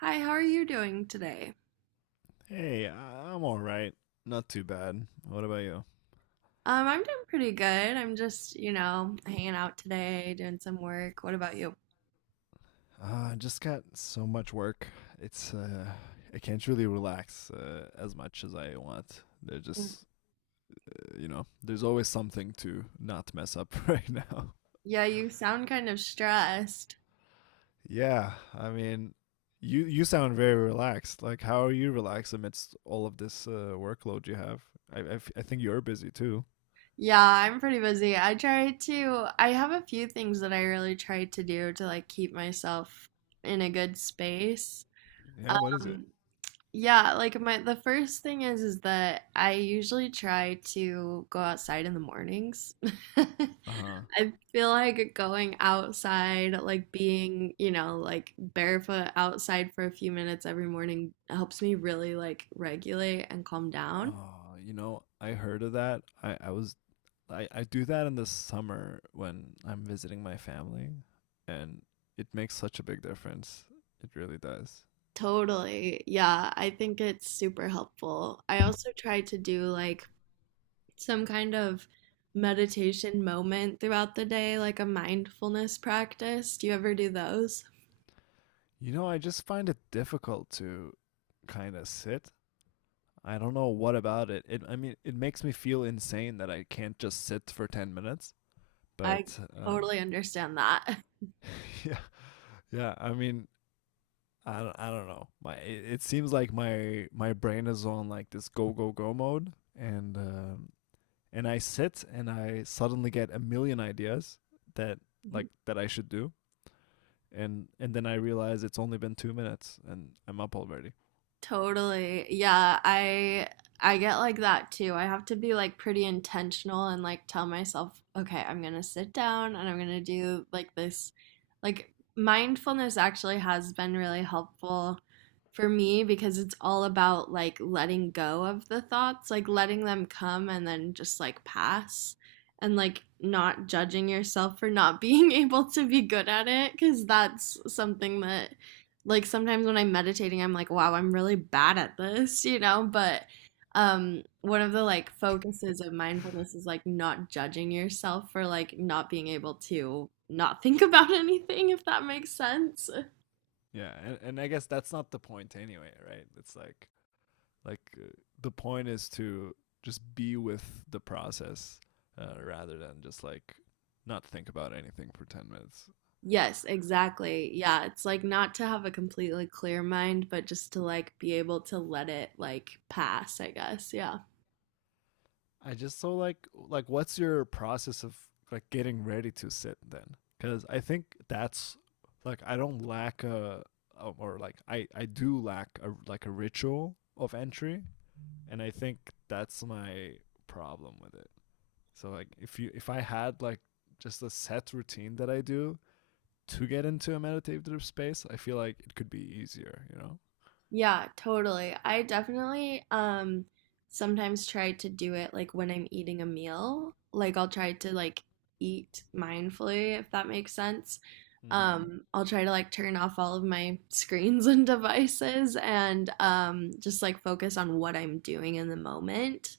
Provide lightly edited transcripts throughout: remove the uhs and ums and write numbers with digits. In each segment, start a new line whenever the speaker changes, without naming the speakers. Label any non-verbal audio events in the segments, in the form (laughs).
Hi, how are you doing today?
All right. Not too bad. What about you?
I'm doing pretty good. I'm just, you know, hanging out today, doing some work. What about you?
I just got so much work. It's I can't really relax as much as I want. There's
Mm.
just, you know, there's always something to not mess up (laughs) right now.
Yeah, you sound kind of stressed.
Yeah, I mean, you sound very relaxed. Like, how are you relaxed amidst all of this workload you have? I think you're busy too.
Yeah, I'm pretty busy. I try to, I have a few things that I really try to do to like keep myself in a good space.
Yeah, what is it?
Um, Yeah, like my the first thing is that I usually try to go outside in the mornings. (laughs)
Uh huh.
I feel like going outside, like being, you know, like barefoot outside for a few minutes every morning helps me really like regulate and calm down.
Oh, you know, I heard of that. I do that in the summer when I'm visiting my family, and it makes such a big difference. It really does.
Totally. Yeah, I think it's super helpful. I also try to do like some kind of meditation moment throughout the day, like a mindfulness practice. Do you ever do those?
You know, I just find it difficult to kind of sit. I don't know what about it. I mean, it makes me feel insane that I can't just sit for 10 minutes,
I
but
totally understand that. (laughs)
(laughs) yeah. Yeah, I mean, I don't know. My it seems like my brain is on like this go go go mode and um and I sit and I suddenly get a million ideas that
Yeah.
like that I should do and then I realize it's only been 2 minutes and I'm up already.
Totally. Yeah, I get like that too. I have to be like pretty intentional and like tell myself, okay, I'm gonna sit down and I'm gonna do like this. Like mindfulness actually has been really helpful for me because it's all about like letting go of the thoughts, like letting them come and then just like pass and like not judging yourself for not being (laughs) able to be good at it because that's something that like sometimes when I'm meditating, I'm like, wow, I'm really bad at this, you know? But one of the like focuses of mindfulness is like not judging yourself for like not being able to not think (laughs) about anything, if that makes sense.
Yeah, and I guess that's not the point anyway, right? It's like the point is to just be with the process rather than just like not think about anything for 10 minutes.
Yes, exactly. Yeah, it's like not to have a completely clear mind, but just to like be able to let it like pass, I guess. Yeah.
I just so like what's your process of like getting ready to sit then? Because I think that's like I don't lack a or like I do lack a like a ritual of entry, and I think that's my problem with it. So like if I had like just a set routine that I do to get into a meditative space, I feel like it could be easier. You know.
Yeah, totally. I definitely sometimes try to do it like when I'm eating a meal. Like I'll try to like eat mindfully if that makes sense.
Mm-hmm.
I'll try to like turn off all of my (laughs) screens and devices and just like focus on what I'm doing in the moment.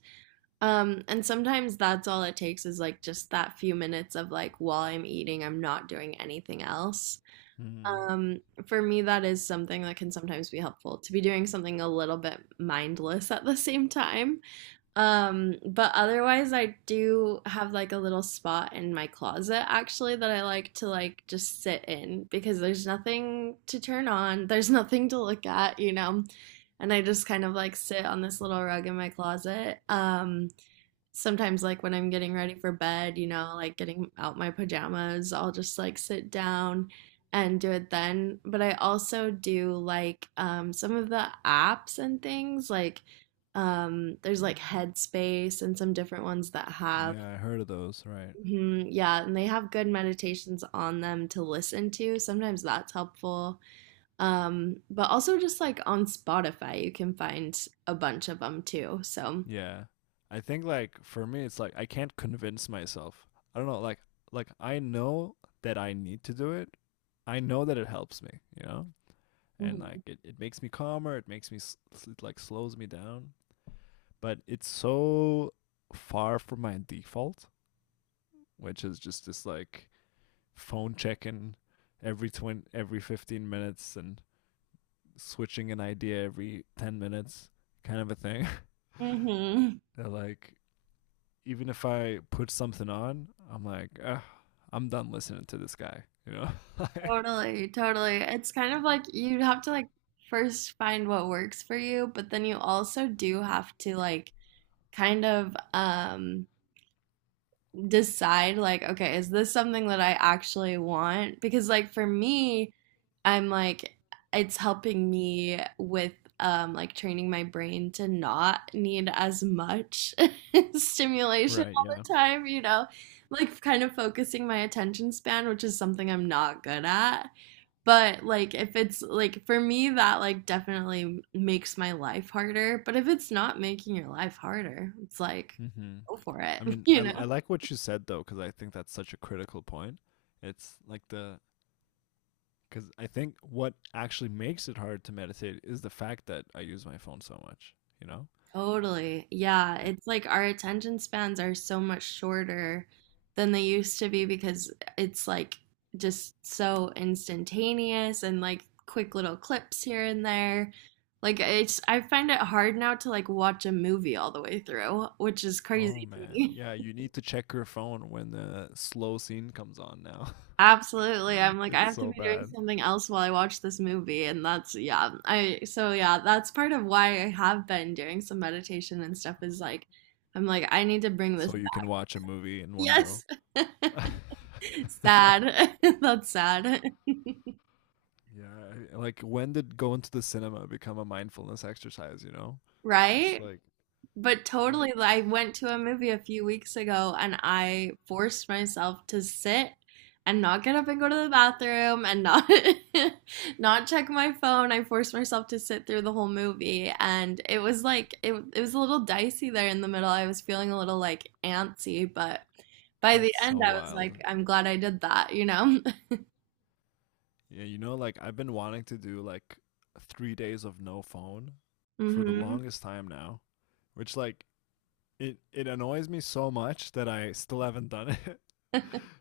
And sometimes that's all it takes is like just that few minutes of like while I'm eating, I'm not doing anything else.
Mm-hmm.
Um, for me, that is something that can sometimes be helpful to be doing something a little bit mindless at the same time. But otherwise, I do have like a little spot in my closet actually that I like to like just sit in because there's nothing to turn on, there's nothing to look at, you know. And I just kind of like sit on this little rug in my closet. Sometimes like when I'm getting ready for bed, you know, like getting out my pajamas, I'll just like sit down and do it then. But I also do like some of the apps and things like there's like Headspace and some different ones that have.
Yeah, I heard of those. Right.
Mhm, yeah, and they have good meditations on them to listen to. Sometimes that's helpful. But also just like on Spotify, you can find a bunch of them too. So,
Yeah. I think like for me it's like I can't convince myself. I don't know, I know that I need to do it. I know that it helps me, you know? And
mhm.
it makes me calmer, it makes me s- s- it like slows me down, but it's so far from my default, which is just this like phone check-in every 20 every 15 minutes and switching an idea every 10 minutes kind of a thing.
Mhm.
(laughs) they like even if I put something on, I'm like, "Ugh, I'm done listening to this guy, you know? (laughs)
Totally, totally. It's kind of like you have to like first find what works for you, but then you also do have to like kind of decide like, okay, is this something that I actually want? Because like for me, I'm like it's helping me with like training my brain to not need as much (laughs) stimulation
Right,
all
yeah.
the time, you know, like kind of focusing my attention span, which is something I'm not good at. But like if it's like for me that like definitely makes my life harder, but if it's not making your life harder, it's like
Hmm.
go for it,
I
(laughs)
mean,
you
I
know?
like what you said though, because I think that's such a critical point. It's like the, because I think what actually makes it hard to meditate is the fact that I use my phone so much, you know?
Totally. Yeah,
Eh,
it's like our attention spans are so much shorter than they used to be because it's like just so instantaneous and like quick little clips here and there. Like it's I find it hard now to like watch a movie all the way through, which is
Oh
crazy to
man,
me.
yeah,
(laughs)
you need to check your phone when the slow scene comes on now. (laughs)
Absolutely. I'm like, I
It's
have to
so
be doing
bad.
something else while I watch this movie. And that's, yeah. I, so yeah, that's part of why I have been doing some meditation and stuff is like, I'm like, I need to bring this
So
back.
you can watch a movie in one go.
Yes. (laughs)
(laughs)
Sad. (laughs) That's sad.
Yeah, like when did going to the cinema become a mindfulness exercise, you know? It's
Right?
like
But totally, I went to a movie a few weeks ago and I forced myself to sit and not get up and go to the bathroom and not (laughs) not check my phone. I forced myself to sit through the whole movie and it was like it was a little dicey there in the middle. I was feeling a little like antsy, but by the
that's
end
so
I was
wild.
like, I'm glad I did that, you know?
Yeah, you know like I've been wanting to do like 3 days of no phone
(laughs)
for the
Hmm.
longest time now, which like it annoys me so much that I still haven't done it. (laughs)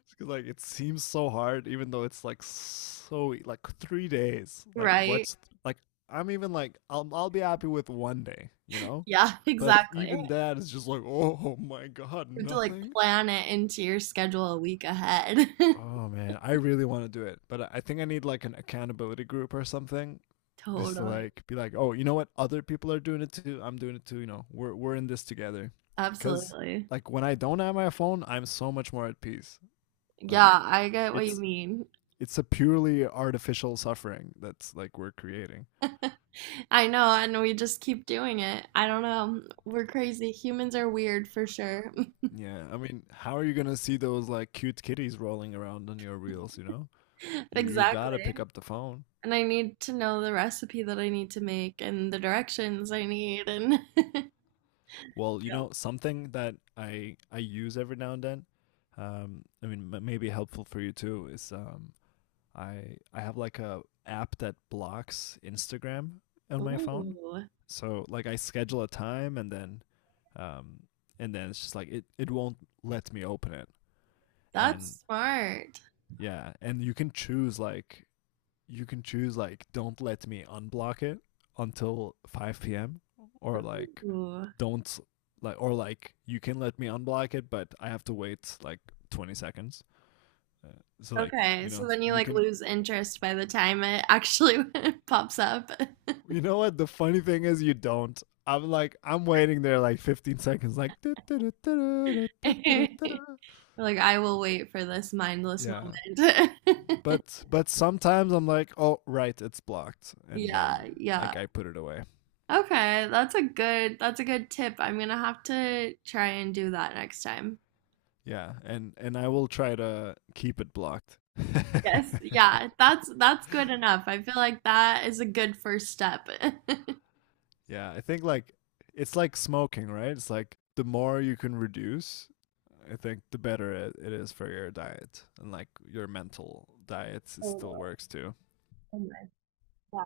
It's 'cause, like it seems so hard, even though it's like like 3 days. Like
Right.
what's like I'm even like I'll be happy with one day, you know,
Yeah, (laughs)
but
exactly. You
even that is just like (laughs) oh my god,
have to like
nothing.
plan it into your schedule a week ahead. (laughs)
Oh man, I really want to do it, but I think I need like an accountability group or something, just to
Totally.
like be like, oh, you know what? Other people are doing it too. I'm doing it too. You know, we're in this together. Cause
Absolutely.
like when I don't have my phone, I'm so much more at peace. Like
Yeah, I get what you
it's
mean.
it's a purely artificial suffering that's like we're creating.
I know, and we just keep doing it. I don't know. We're crazy. Humans are weird for sure. (laughs)
Yeah, I mean, how are you gonna see those like cute kitties rolling around on your reels? You know, you gotta
Exactly.
pick up the phone.
And I need to know the recipe that I need to make and the directions I need and (laughs)
Well, you
yeah.
know, something that I use every now and then, I mean, maybe helpful for you too, is I have like a app that blocks Instagram on my phone.
Ooh,
So like I schedule a time um, and then it's just like it won't let me open it. And
that's smart.
yeah, and you can choose like you can choose like don't let me unblock it until 5 p.m. or like
Ooh.
don't like or like you can let me unblock it but I have to wait like 20 seconds. Uh, so like,
Okay,
you know,
so then you like lose interest by the time it actually (laughs) pops up.
you know what the funny thing is? You don't. I'm waiting there like 15 seconds like
(laughs) You're like, I will wait for this mindless
yeah.
moment. (laughs)
But sometimes I'm like, "Oh, right, it's blocked." And then
Yeah, yeah.
like I put it away.
Okay, that's a good tip. I'm gonna have to try and do that next time.
Yeah, and I will try to keep it blocked. (laughs)
Yes, yeah, that's good enough. I feel like that is a good first step. (laughs)
Yeah, I think like it's like smoking, right? It's like the more you can reduce, I think the better it is for your diet. And like your mental diet still
Totally.
works too.
Oh my God.